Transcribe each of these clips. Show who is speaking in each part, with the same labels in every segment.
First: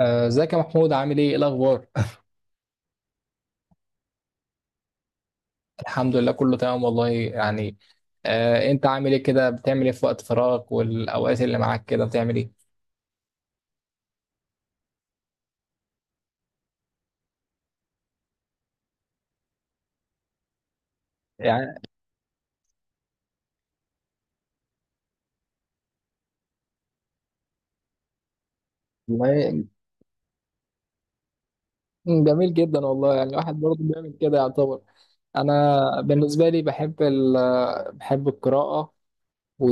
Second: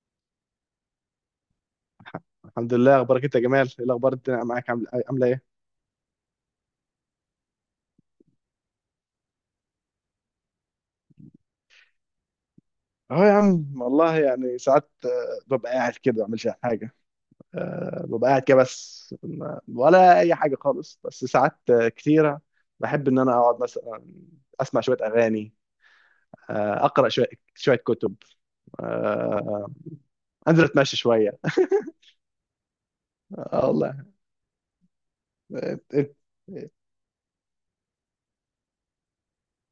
Speaker 1: ازيك يا محمود؟ عامل ايه؟ ايه الاخبار؟
Speaker 2: الحمد لله. اخبارك انت يا جمال؟ ايه الاخبار؟ الدنيا معاك عامله ايه؟
Speaker 1: الحمد لله كله تمام والله يعني. انت عامل ايه كده؟ بتعمل ايه في وقت فراغك والاوقات اللي معاك كده بتعمل ايه؟
Speaker 2: اه يا عم، والله يعني ساعات، ببقى قاعد كده، ما بعملش حاجه. ببقى قاعد كده، بس ولا اي حاجه خالص. بس ساعات
Speaker 1: يعني.
Speaker 2: كتيره. بحب ان انا اقعد، مثلا اسمع شويه اغاني، اقرا شويه، شويه كتب،
Speaker 1: والله
Speaker 2: آه، انزل اتمشى شويه.
Speaker 1: جميل جدا والله يعني الواحد
Speaker 2: اه
Speaker 1: برضه
Speaker 2: والله.
Speaker 1: بيعمل كده يعتبر.
Speaker 2: آه.
Speaker 1: انا
Speaker 2: آه.
Speaker 1: بالنسبه لي
Speaker 2: آه.
Speaker 1: بحب ال بحب القراءه و...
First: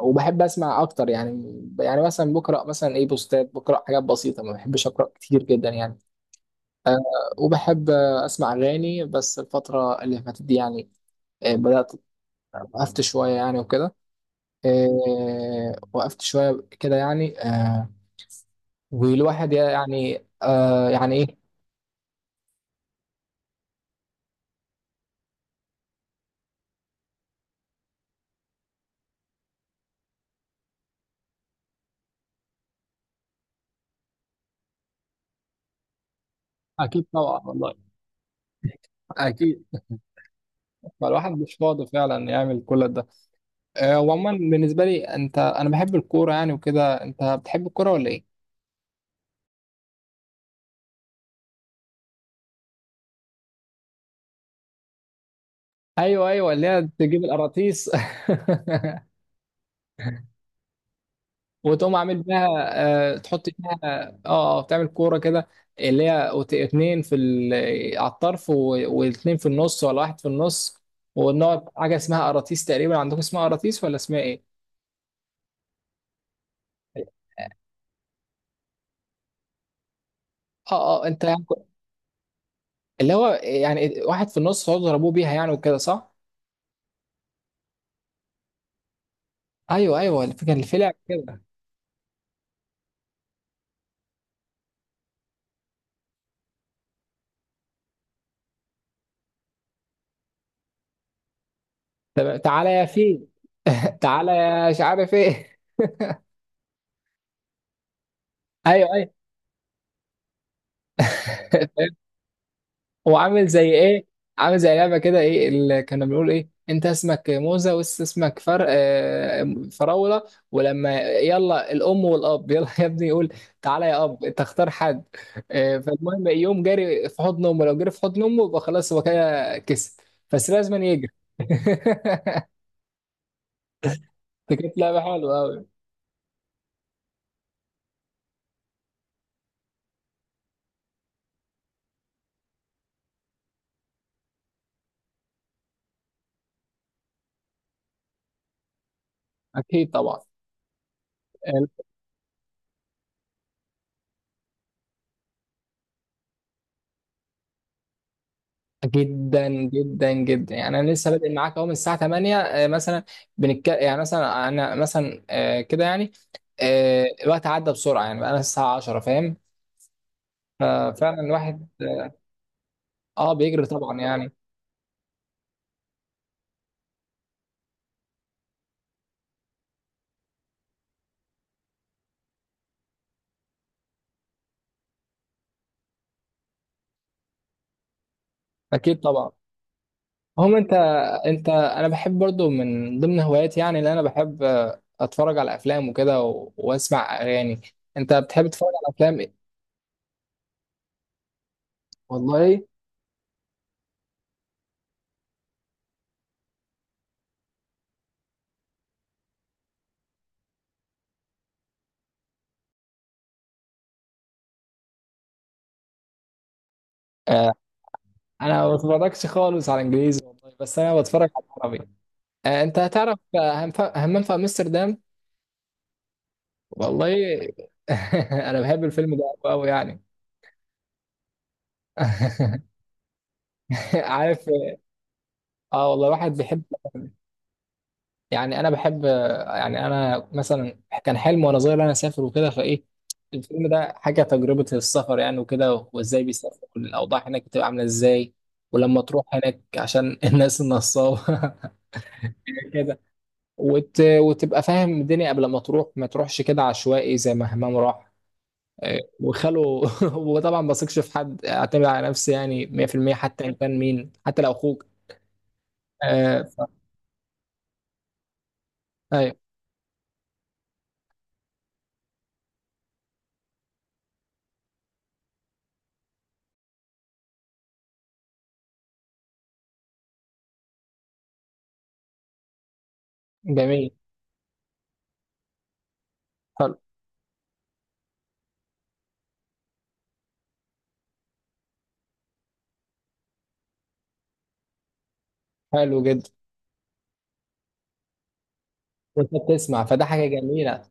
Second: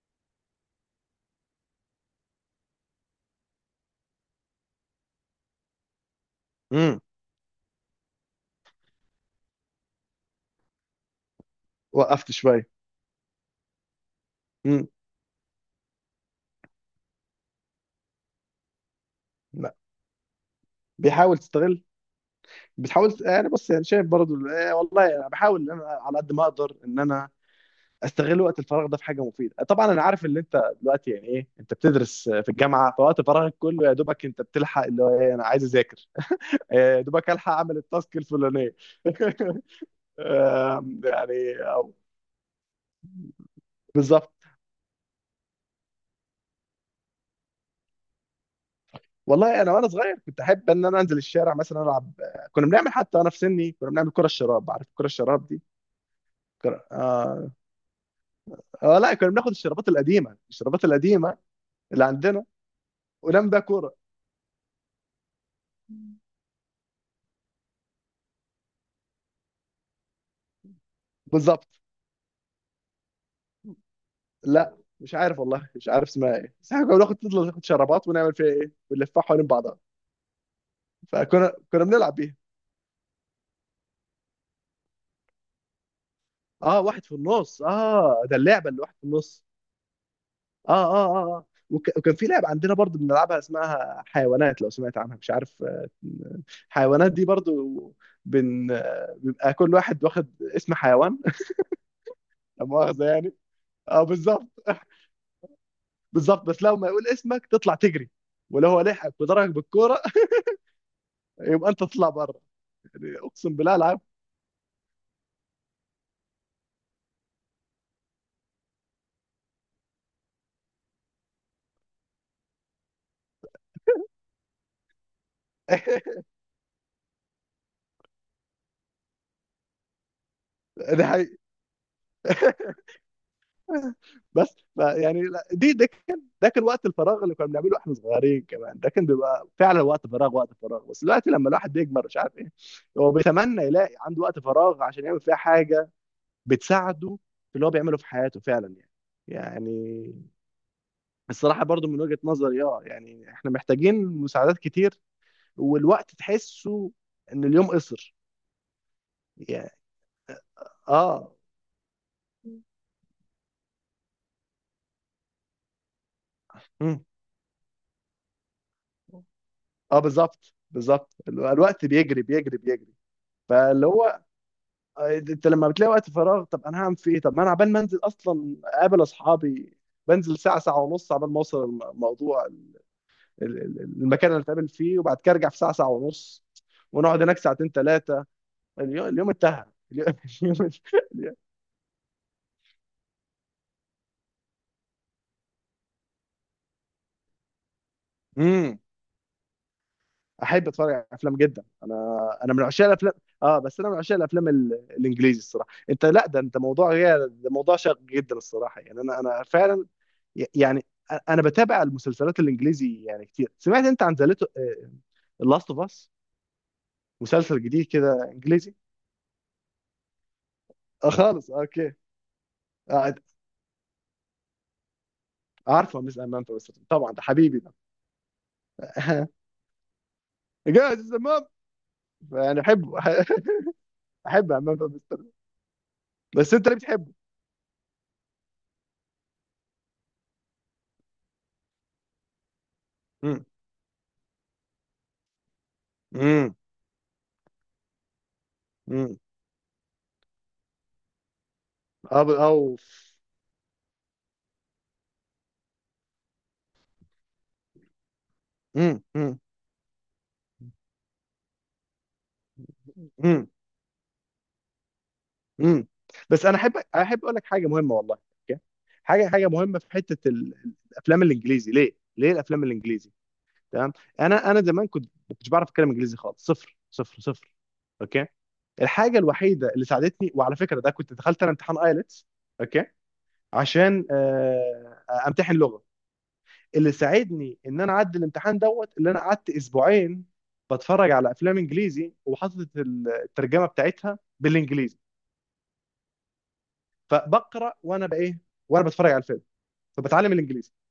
Speaker 1: وبحب اسمع اكتر يعني. يعني مثلا بقرا مثلا ايه بوستات، بقرا حاجات بسيطه، ما بحبش اقرا كتير جدا يعني. آه
Speaker 2: مم.
Speaker 1: وبحب اسمع اغاني، بس الفتره اللي فاتت دي يعني بدأت.
Speaker 2: وقفت شويه.
Speaker 1: وقفت شوية يعني وكده،
Speaker 2: مم.
Speaker 1: وقفت شوية كده يعني. والواحد
Speaker 2: لا.
Speaker 1: يعني يعني إيه.
Speaker 2: بيحاول تستغل، بتحاول. يعني بص، يعني شايف برضو، والله انا بحاول ان انا على قد ما اقدر ان انا استغل وقت الفراغ ده في حاجه مفيده. طبعا انا عارف ان انت دلوقتي، يعني ايه، انت بتدرس في الجامعه، فوقت فراغك كله يا دوبك انت بتلحق اللي هو ايه، انا عايز اذاكر، إيه، يا
Speaker 1: اكيد
Speaker 2: دوبك
Speaker 1: طبعا
Speaker 2: الحق
Speaker 1: والله،
Speaker 2: اعمل التاسك الفلانيه.
Speaker 1: اكيد. فالواحد مش
Speaker 2: يعني
Speaker 1: فاضي
Speaker 2: أو-
Speaker 1: فعلا يعمل كل ده. وعموما
Speaker 2: بالظبط.
Speaker 1: بالنسبة لي، أنا بحب الكورة يعني وكده. أنت بتحب الكورة ولا إيه؟
Speaker 2: والله انا وانا صغير كنت احب ان انا انزل الشارع مثلا العب. كنا بنعمل، حتى انا في سني، كنا بنعمل كره الشراب. عارف كره الشراب دي؟
Speaker 1: أيوه، أيوه، اللي هي
Speaker 2: كرة.
Speaker 1: تجيب
Speaker 2: آه.
Speaker 1: القراطيس.
Speaker 2: آه، لا، كنا بناخد الشرابات القديمة
Speaker 1: وتقوم
Speaker 2: اللي
Speaker 1: عامل
Speaker 2: عندنا
Speaker 1: بيها. تحط
Speaker 2: ونعمل بيها
Speaker 1: فيها،
Speaker 2: كوره.
Speaker 1: بتعمل كوره كده. اللي هي اتنين في على الطرف واتنين في النص، ولا واحد في النص.
Speaker 2: بالظبط.
Speaker 1: ونقعد حاجه اسمها قراطيس، تقريبا عندكم اسمها قراطيس ولا اسمها ايه؟
Speaker 2: لا مش عارف، والله مش عارف اسمها ايه، بس احنا كنا
Speaker 1: اه
Speaker 2: بناخد، نفضل ناخد شرابات ونعمل فيها ايه، ونلفها حوالين بعضها.
Speaker 1: انت يعني،
Speaker 2: فكنا بنلعب بيها.
Speaker 1: اللي هو يعني واحد في النص تقعدوا تضربوه بيها يعني وكده، صح؟
Speaker 2: اه، واحد في النص، اه ده اللعبه اللي واحد في النص.
Speaker 1: ايوه، ايوه، الفكره اللي
Speaker 2: اه،
Speaker 1: في لعب
Speaker 2: اه، اه،
Speaker 1: كده.
Speaker 2: اه، وكان في لعبه عندنا برضو بنلعبها اسمها حيوانات، لو سمعت عنها مش عارف. حيوانات دي برضو بيبقى كل واحد واخد اسم حيوان.
Speaker 1: طب
Speaker 2: لا
Speaker 1: تعالى يا
Speaker 2: مؤاخذه
Speaker 1: فيل.
Speaker 2: يعني. اه
Speaker 1: تعالى
Speaker 2: بالظبط
Speaker 1: يا مش عارف ايه.
Speaker 2: بالظبط. بس لو ما يقول اسمك تطلع تجري، ولو هو
Speaker 1: ايوه، ايوه.
Speaker 2: لحقك وضربك بالكوره يبقى انت تطلع بره.
Speaker 1: هو
Speaker 2: يعني،
Speaker 1: عامل
Speaker 2: اقسم
Speaker 1: زي
Speaker 2: بالله العب.
Speaker 1: ايه؟ عامل زي لعبه كده، ايه اللي كنا بنقول، ايه انت اسمك موزه وانت اسمك فر آه، فراوله. ولما يلا الام والاب يلا يا ابني يقول تعالى يا اب انت اختار حد. فالمهم يقوم جاري في حضن امه، لو جري في حضن امه يبقى خلاص هو كده كسب. بس لازم
Speaker 2: ده
Speaker 1: يجري.
Speaker 2: حقيقي.
Speaker 1: دي
Speaker 2: بس
Speaker 1: كانت لعبه
Speaker 2: يعني
Speaker 1: حلوه قوي.
Speaker 2: ده كان وقت الفراغ اللي كنا بنعمله احنا صغيرين. كمان ده كان بيبقى فعلا وقت فراغ، وقت فراغ. بس دلوقتي لما الواحد بيكبر مش عارف ايه، هو بيتمنى يلاقي عنده وقت فراغ عشان يعمل فيها حاجه بتساعده في اللي هو بيعمله في حياته، فعلا يعني
Speaker 1: اكيد طبعا.
Speaker 2: يعني الصراحه برضو من وجهه نظري، اه يعني احنا محتاجين مساعدات كتير، والوقت تحسه ان اليوم قصر،
Speaker 1: جدا
Speaker 2: يعني
Speaker 1: جدا جدا يعني. انا لسه
Speaker 2: اه.
Speaker 1: بادئ معاك اهو من الساعه 8 مثلا، بنتك يعني مثلا انا مثلا كده يعني.
Speaker 2: مم.
Speaker 1: الوقت عدى بسرعه يعني، بقى الساعه 10، فاهم؟
Speaker 2: اه بالظبط بالظبط،
Speaker 1: ففعلا الواحد،
Speaker 2: الوقت بيجري بيجري بيجري.
Speaker 1: بيجري
Speaker 2: فاللي
Speaker 1: طبعا
Speaker 2: هو،
Speaker 1: يعني.
Speaker 2: انت لما بتلاقي وقت فراغ، طب انا هعمل فيه ايه؟ طب ما انا عبال ما انزل اصلا اقابل اصحابي، بنزل ساعه ساعه ونص عبال ما اوصل الموضوع المكان اللي اتقابل فيه، وبعد كده ارجع في ساعه ساعه ونص، ونقعد هناك ساعتين 3.
Speaker 1: اكيد
Speaker 2: اليوم
Speaker 1: طبعا.
Speaker 2: اليوم انتهى. اليوم
Speaker 1: انت،
Speaker 2: اليوم-
Speaker 1: انا بحب برضو من ضمن هواياتي، يعني اللي انا بحب اتفرج على افلام وكده، واسمع اغاني. انت بتحب تتفرج
Speaker 2: امم
Speaker 1: على افلام ايه؟
Speaker 2: احب اتفرج على افلام جدا انا
Speaker 1: والله.
Speaker 2: من عشاق الافلام. اه بس انا من عشاق الافلام الانجليزي. الصراحه، انت، لا ده انت موضوع غير، ده موضوع شاق جدا الصراحه. يعني انا فعلا يعني انا بتابع المسلسلات الانجليزي يعني كتير. سمعت انت عن ذا لاست اوف اس؟
Speaker 1: آه،
Speaker 2: مسلسل جديد كده
Speaker 1: انا ما
Speaker 2: انجليزي.
Speaker 1: بتفرجش خالص على انجليزي والله، بس انا
Speaker 2: اه
Speaker 1: بتفرج على
Speaker 2: خالص
Speaker 1: عربي.
Speaker 2: اوكي.
Speaker 1: انت
Speaker 2: آه،
Speaker 1: هتعرف، همام في امستردام.
Speaker 2: عارفه مس امام فمستر، طبعا
Speaker 1: والله.
Speaker 2: ده حبيبي ده.
Speaker 1: انا بحب الفيلم ده قوي قوي يعني.
Speaker 2: جاهز يا امام، يعني احبه.
Speaker 1: عارف.
Speaker 2: احب امام فمستر.
Speaker 1: اه والله، واحد
Speaker 2: بس
Speaker 1: بيحب.
Speaker 2: انت ليه بتحبه؟
Speaker 1: يعني انا بحب يعني انا مثلا كان حلم وانا صغير انا اسافر وكده فايه.
Speaker 2: امم
Speaker 1: الفيلم ده حاجه تجربه السفر يعني وكده، وازاي
Speaker 2: امم
Speaker 1: بيسافر والاوضاع هناك بتبقى عامله ازاي، ولما
Speaker 2: امم
Speaker 1: تروح هناك عشان الناس النصابه.
Speaker 2: اه
Speaker 1: كده.
Speaker 2: أوف.
Speaker 1: وتبقى فاهم الدنيا قبل ما تروح، ما تروحش كده عشوائي زي ما همام راح
Speaker 2: امم امم
Speaker 1: وخاله. هو طبعا ما بثقش في حد، اعتمد على نفسي يعني 100%، حتى
Speaker 2: امم
Speaker 1: ان كان مين، حتى لو اخوك.
Speaker 2: امم
Speaker 1: آه
Speaker 2: بس انا
Speaker 1: ف...
Speaker 2: احب اقول لك حاجه مهمه والله. أوكي؟ حاجه
Speaker 1: ايوه.
Speaker 2: حاجه مهمه في حته الافلام الانجليزي. ليه، ليه الافلام الانجليزي؟ تمام. انا زمان كنت ما كنتش بعرف اتكلم انجليزي خالص، صفر صفر صفر. اوكي، الحاجه الوحيده اللي ساعدتني، وعلى فكره ده كنت دخلت انا امتحان ايلتس، اوكي،
Speaker 1: جميل.
Speaker 2: عشان امتحن لغه،
Speaker 1: حلو.
Speaker 2: اللي ساعدني ان انا اعدي الامتحان دوت، اللي انا قعدت اسبوعين بتفرج على افلام انجليزي، وحاطط الترجمه بتاعتها بالانجليزي.
Speaker 1: حلو جدا.
Speaker 2: فبقرا وانا بايه؟ وانا بتفرج على
Speaker 1: وانت
Speaker 2: الفيلم
Speaker 1: بتسمع، فده حاجه
Speaker 2: فبتعلم الانجليزي.
Speaker 1: جميله.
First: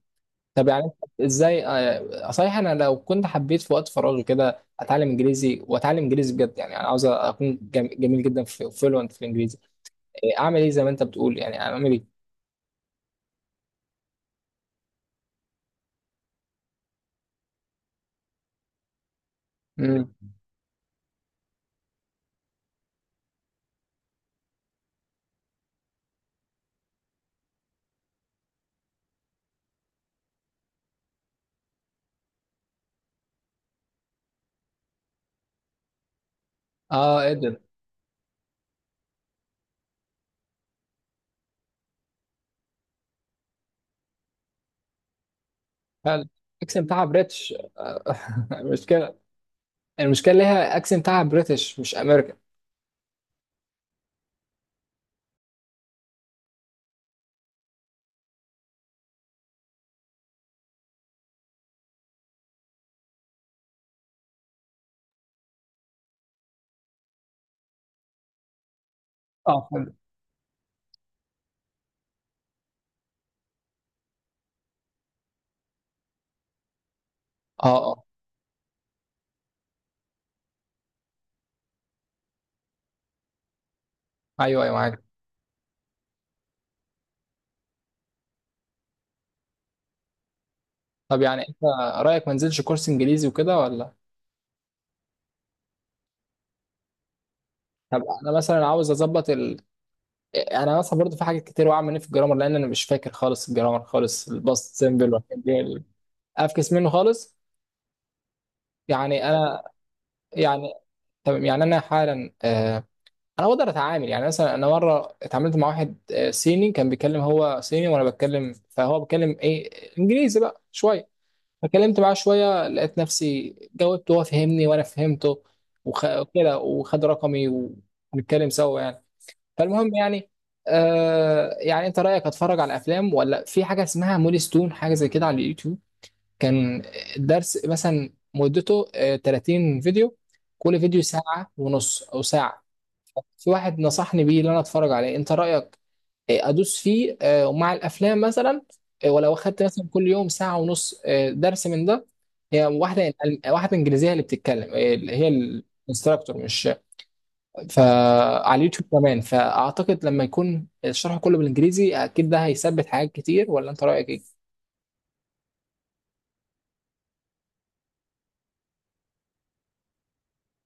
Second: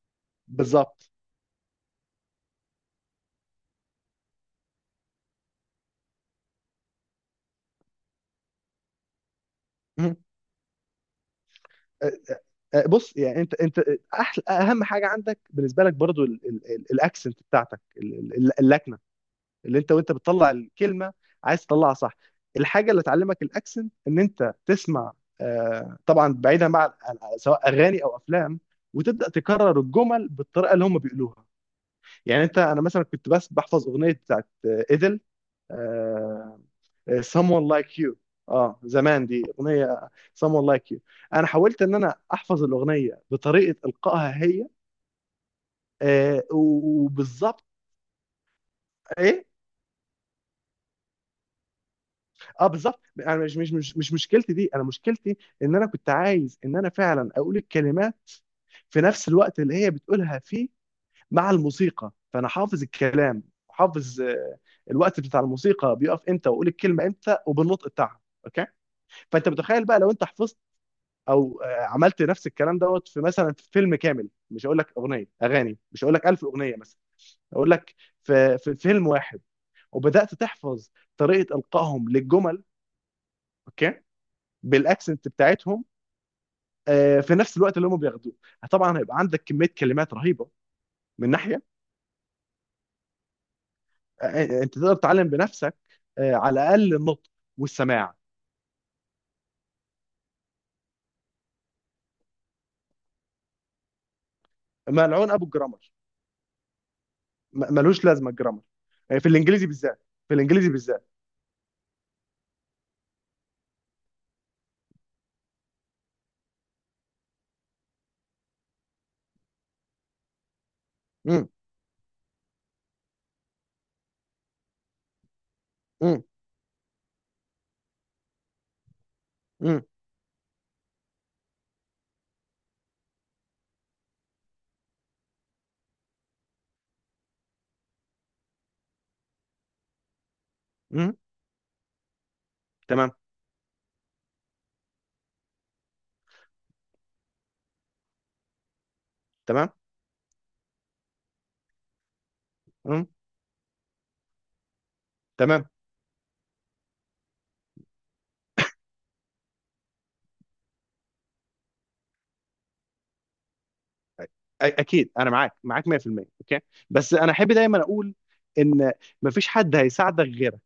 Speaker 1: طب يعني أنت،
Speaker 2: بالظبط.
Speaker 1: ازاي؟ آه صحيح، انا لو كنت حبيت في وقت فراغي كده اتعلم انجليزي واتعلم انجليزي بجد، يعني انا عاوز اكون جميل جدا في فلوينت في الانجليزي.
Speaker 2: مم.
Speaker 1: اعمل ايه زي ما انت بتقول يعني؟ اعمل ايه؟
Speaker 2: أ- بص يعني، انت احلى، اهم حاجه عندك بالنسبه لك برضو الاكسنت بتاعتك، اللكنه، اللي انت وانت
Speaker 1: مم.
Speaker 2: بتطلع الكلمه عايز تطلعها صح. الحاجه اللي تعلمك الاكسنت ان انت تسمع، طبعا بعيدا بقى سواء اغاني او افلام، وتبدا تكرر الجمل بالطريقه اللي هم بيقولوها. يعني انت، انا مثلا كنت بس بحفظ اغنيه بتاعت ايدل،
Speaker 1: اه، قدر.
Speaker 2: someone like you. اه زمان دي اغنيه، someone like you، انا حاولت ان انا احفظ الاغنيه بطريقه القائها هي.
Speaker 1: حلو.
Speaker 2: آه،
Speaker 1: اكسب بتاعها بريتش،
Speaker 2: وبالظبط.
Speaker 1: مشكله.
Speaker 2: ايه.
Speaker 1: المشكله اللي هي اكسنت بتاعها بريتش مش امريكان.
Speaker 2: اه بالظبط، انا مش مشكلتي دي. انا مشكلتي ان انا كنت عايز ان انا فعلا اقول الكلمات في نفس الوقت اللي هي بتقولها فيه، مع الموسيقى. فانا حافظ الكلام، حافظ الوقت بتاع الموسيقى بيقف امتى، واقول الكلمه امتى وبالنطق بتاعها. اوكي. فانت
Speaker 1: اه،
Speaker 2: متخيل
Speaker 1: فهمت.
Speaker 2: بقى لو انت حفظت، او عملت نفس الكلام دوت في، مثلا، في فيلم كامل. مش هقول لك اغاني، مش هقول لك 1000 اغنيه مثلا،
Speaker 1: اه،
Speaker 2: هقول لك
Speaker 1: اه.
Speaker 2: في فيلم واحد، وبدات تحفظ طريقه القائهم للجمل، اوكي،
Speaker 1: ايوه، ايوه، معاك.
Speaker 2: بالاكسنت بتاعتهم، في نفس الوقت اللي هم بياخدوه. طبعا هيبقى عندك كميه كلمات رهيبه
Speaker 1: طب
Speaker 2: من
Speaker 1: يعني انت
Speaker 2: ناحيه.
Speaker 1: رايك ما انزلش كورس انجليزي وكده ولا؟
Speaker 2: انت تقدر تتعلم بنفسك، على الاقل النطق
Speaker 1: طب
Speaker 2: والسماع.
Speaker 1: انا مثلا عاوز اظبط يعني انا مثلا برضو في حاجات كتير واقع مني في الجرامر، لان انا مش فاكر خالص الجرامر خالص، الباست سيمبل
Speaker 2: ملعون
Speaker 1: والحاجات
Speaker 2: ابو الجرامر.
Speaker 1: دي. افكس منه خالص.
Speaker 2: ملوش لازمه الجرامر
Speaker 1: يعني
Speaker 2: في
Speaker 1: انا،
Speaker 2: الانجليزي بالذات، في الانجليزي
Speaker 1: يعني
Speaker 2: بالذات.
Speaker 1: تمام. يعني انا حالا انا بقدر اتعامل، يعني مثلا انا مره اتعاملت مع واحد صيني، كان بيتكلم، هو صيني وانا بتكلم، فهو بيتكلم ايه، انجليزي بقى شويه.
Speaker 2: مم.
Speaker 1: فكلمت معاه شوية، لقيت نفسي جاوبت وهو فهمني وأنا فهمته،
Speaker 2: مم.
Speaker 1: وكده وخد رقمي ونتكلم سوا يعني.
Speaker 2: مم.
Speaker 1: فالمهم يعني يعني أنت رأيك أتفرج على أفلام، ولا في حاجة اسمها مولي ستون، حاجة زي كده على اليوتيوب؟ كان الدرس مثلا مدته 30 فيديو، كل فيديو
Speaker 2: مم.
Speaker 1: ساعة ونص أو ساعة.
Speaker 2: تمام
Speaker 1: في واحد نصحني بيه إن أنا أتفرج عليه، أنت رأيك؟ ادوس فيه ومع الافلام مثلا، ولو اخدت
Speaker 2: تمام
Speaker 1: مثلا كل يوم ساعه ونص درس من ده. هي واحده، واحده انجليزيه اللي بتتكلم، اللي هي
Speaker 2: تمام.
Speaker 1: الانستراكتور، مش؟ فعلى اليوتيوب كمان، فاعتقد لما يكون الشرح كله بالانجليزي اكيد ده هيثبت حاجات كتير، ولا انت رايك ايه؟
Speaker 2: اكيد انا معاك معاك 100% اوكي. بس انا احب دايما اقول ان مفيش حد هيساعدك غيرك.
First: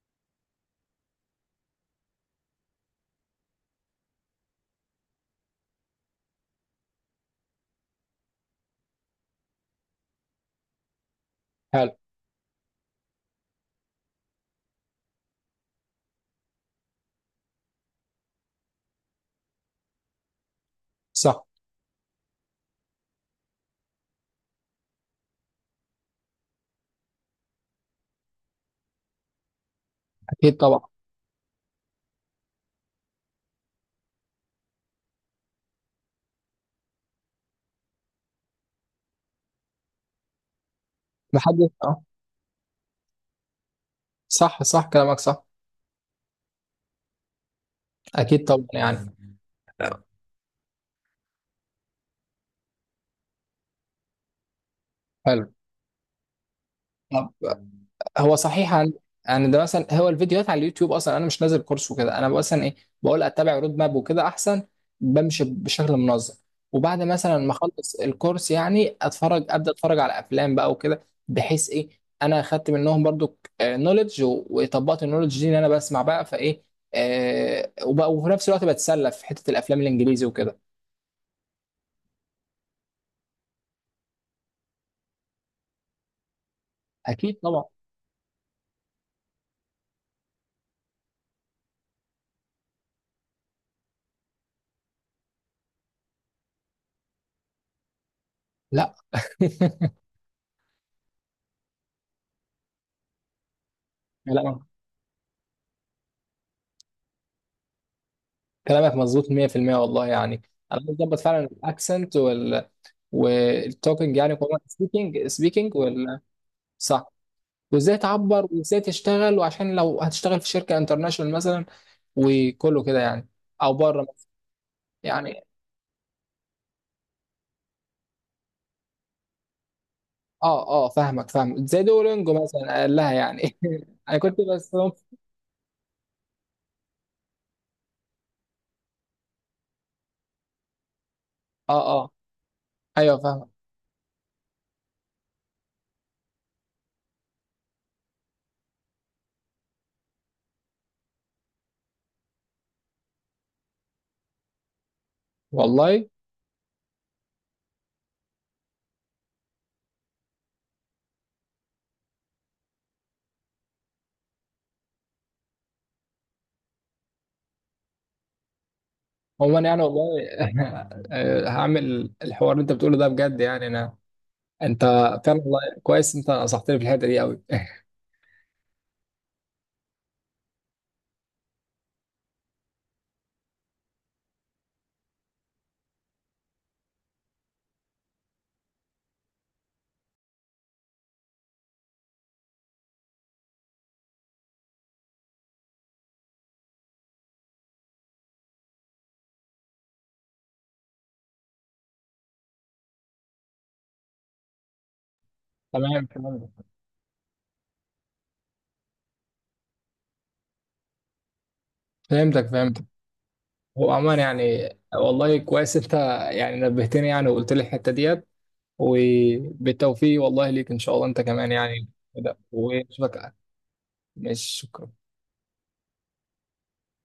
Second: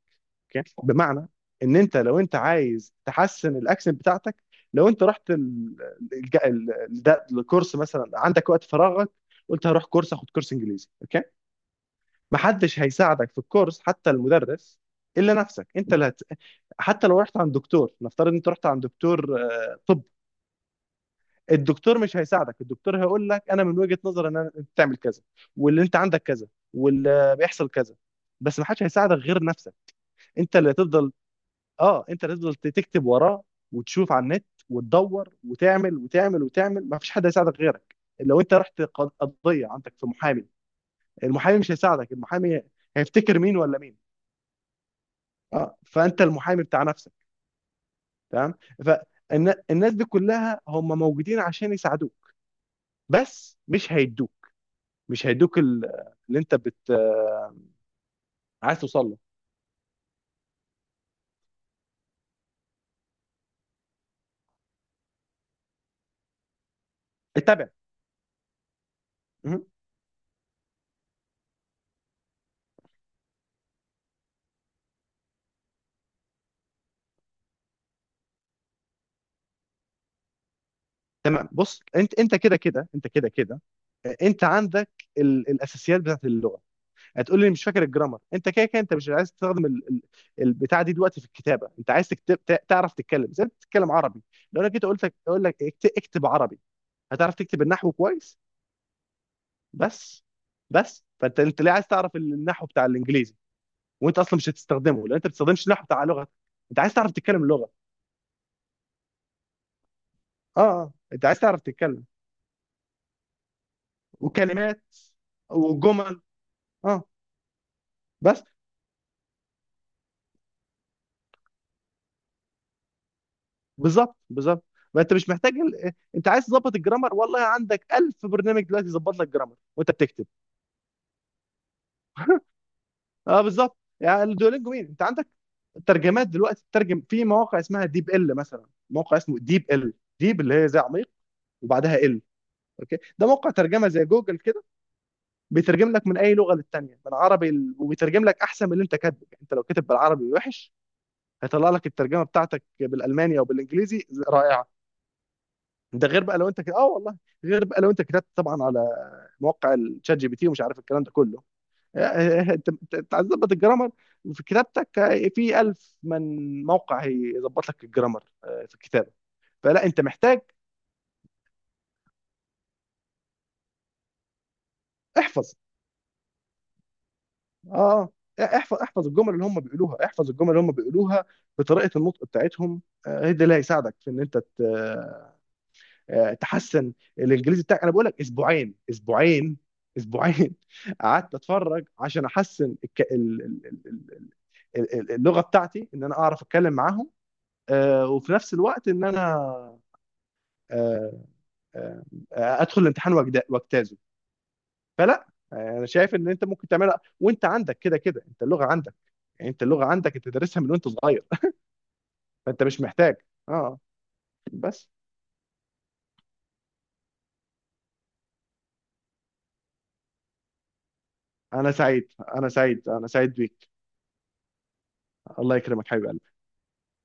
Speaker 2: اوكي، بمعنى ان انت، لو انت عايز تحسن الاكسنت بتاعتك، لو انت رحت ال... الج- ال... ال- ده الكورس مثلا، عندك وقت فراغك، قلت هروح كورس، اخد كورس انجليزي، اوكي،
Speaker 1: حلو.
Speaker 2: محدش هيساعدك في الكورس حتى المدرس، الا نفسك. انت اللي حتى لو رحت عند دكتور، نفترض انت رحت عند دكتور، طب،
Speaker 1: صح.
Speaker 2: الدكتور مش هيساعدك. الدكتور هيقول لك انا من وجهة نظري، ان انت تعمل كذا، واللي انت عندك كذا، واللي بيحصل كذا. بس ما حدش هيساعدك غير نفسك. انت
Speaker 1: اكيد
Speaker 2: اللي
Speaker 1: طبعا.
Speaker 2: هتفضل اه انت اللي هتفضل تكتب وراه، وتشوف على النت، وتدور، وتعمل وتعمل وتعمل. ما فيش حد هيساعدك غيرك. لو انت رحت قضية عندك في محامي، المحامي
Speaker 1: محدش،
Speaker 2: مش
Speaker 1: اه.
Speaker 2: هيساعدك. المحامي هيفتكر مين ولا مين؟
Speaker 1: صح، صح، كلامك صح.
Speaker 2: اه فانت المحامي بتاع نفسك.
Speaker 1: اكيد
Speaker 2: تمام.
Speaker 1: طبعا يعني.
Speaker 2: فالناس دي كلها هم موجودين عشان يساعدوك، بس مش هيدوك مش
Speaker 1: حلو.
Speaker 2: هيدوك اللي انت
Speaker 1: طب، هو صحيح،
Speaker 2: عايز
Speaker 1: عن
Speaker 2: توصل له.
Speaker 1: يعني ده مثلا، هو الفيديوهات على اليوتيوب، اصلا انا مش نازل كورس وكده، انا مثلا ايه، بقول اتبع رود ماب وكده احسن، بمشي بشكل منظم. وبعد مثلا ما
Speaker 2: اتبع
Speaker 1: اخلص الكورس يعني اتفرج،
Speaker 2: مهم.
Speaker 1: ابدا اتفرج على افلام بقى وكده، بحيث ايه انا اخدت منهم برضو نولج وطبقت النولج دي ان انا بسمع بقى فايه. وبقى وفي نفس الوقت بتسلى في حته الافلام الانجليزي وكده.
Speaker 2: تمام. بص انت، كده كده، انت عندك الاساسيات بتاعت اللغه.
Speaker 1: اكيد
Speaker 2: هتقول لي
Speaker 1: طبعا.
Speaker 2: مش فاكر الجرامر. انت كده كده انت مش عايز تستخدم البتاع دي دلوقتي في الكتابه. انت عايز تعرف تتكلم زي ما بتتكلم عربي. لو انا جيت قلت لك اقول لك اكتب عربي، هتعرف تكتب النحو كويس؟
Speaker 1: لا.
Speaker 2: بس بس فانت ليه عايز تعرف النحو بتاع الانجليزي وانت اصلا مش
Speaker 1: لا،
Speaker 2: هتستخدمه، لان انت ما بتستخدمش النحو بتاع لغتك؟ انت عايز تعرف تتكلم اللغه.
Speaker 1: كلامك مظبوط 100% والله يعني.
Speaker 2: اه،
Speaker 1: انا عايز
Speaker 2: اه،
Speaker 1: اظبط
Speaker 2: انت
Speaker 1: فعلا
Speaker 2: عايز تعرف تتكلم،
Speaker 1: الاكسنت والتوكينج يعني،
Speaker 2: وكلمات،
Speaker 1: سبيكينج سبيكينج
Speaker 2: وجمل. اه
Speaker 1: صح. وازاي
Speaker 2: بس،
Speaker 1: تعبر، وازاي تشتغل، وعشان لو هتشتغل في شركه انترناشونال مثلا، وكله كده يعني، او بره
Speaker 2: بالظبط
Speaker 1: مثلا.
Speaker 2: بالظبط. ما انت مش
Speaker 1: يعني
Speaker 2: محتاج انت عايز تظبط الجرامر، والله عندك ألف برنامج دلوقتي يظبط لك جرامر وانت بتكتب.
Speaker 1: اه، اه، فاهمك، فاهم، زي دولينجو مثلا قال لها
Speaker 2: اه
Speaker 1: يعني.
Speaker 2: بالظبط،
Speaker 1: انا
Speaker 2: يعني
Speaker 1: كنت
Speaker 2: الدولينجو
Speaker 1: بس
Speaker 2: مين؟ انت عندك ترجمات دلوقتي، تترجم في مواقع اسمها ديب ال. مثلا موقع اسمه ديب ال، ديب اللي هي زي عميق، وبعدها
Speaker 1: اه،
Speaker 2: ال. اوكي،
Speaker 1: ايوه،
Speaker 2: ده
Speaker 1: فاهمك.
Speaker 2: موقع ترجمه زي جوجل كده، بيترجم لك من اي لغه للتانيه، من عربي وبيترجم لك احسن من اللي انت كاتبه. يعني انت لو كاتب بالعربي وحش، هيطلع لك الترجمه بتاعتك بالالماني او بالانجليزي رائعه.
Speaker 1: والله
Speaker 2: ده غير بقى لو انت كده، اه والله، غير بقى لو انت كتبت طبعا على موقع الشات جي بي تي ومش عارف الكلام ده كله. انت، أنت عايز تظبط الجرامر في كتابتك، في ألف من موقع هيظبط لك الجرامر في الكتابه.
Speaker 1: عموما يعني
Speaker 2: فلا انت محتاج.
Speaker 1: والله. هعمل الحوار اللي انت بتقوله ده بجد يعني انا. انت فعلا
Speaker 2: احفظ.
Speaker 1: والله، كويس انت نصحتني في الحته دي قوي.
Speaker 2: اه احفظ الجمل اللي هم بيقولوها، احفظ الجمل اللي هم بيقولوها بطريقه النطق بتاعتهم، هي دي اللي هيساعدك في ان انت تحسن الانجليزي بتاعك. انا بقول لك اسبوعين، اسبوعين، اسبوعين قعدت اتفرج عشان احسن الك... ال... ال... ال... ال- ال- اللغه بتاعتي، ان انا اعرف اتكلم معاهم، وفي نفس الوقت ان انا آه، آه، ادخل الامتحان واجتازه. فلا، انا
Speaker 1: تمام،
Speaker 2: شايف ان انت
Speaker 1: تمام.
Speaker 2: ممكن تعملها، وانت عندك كده كده. انت اللغه عندك، يعني انت اللغه عندك، انت دارسها من وانت صغير.
Speaker 1: فهمتك،
Speaker 2: فانت مش
Speaker 1: فهمتك.
Speaker 2: محتاج. اه
Speaker 1: هو عموما يعني
Speaker 2: بس،
Speaker 1: والله، كويس انت يعني نبهتني يعني، وقلت لي الحته ديت. وبالتوفيق والله ليك ان شاء الله انت كمان
Speaker 2: انا
Speaker 1: يعني،
Speaker 2: سعيد،
Speaker 1: كده
Speaker 2: انا سعيد، انا سعيد
Speaker 1: واشوفك.
Speaker 2: بيك.
Speaker 1: مش، شكرا.
Speaker 2: الله يكرمك حبيبي.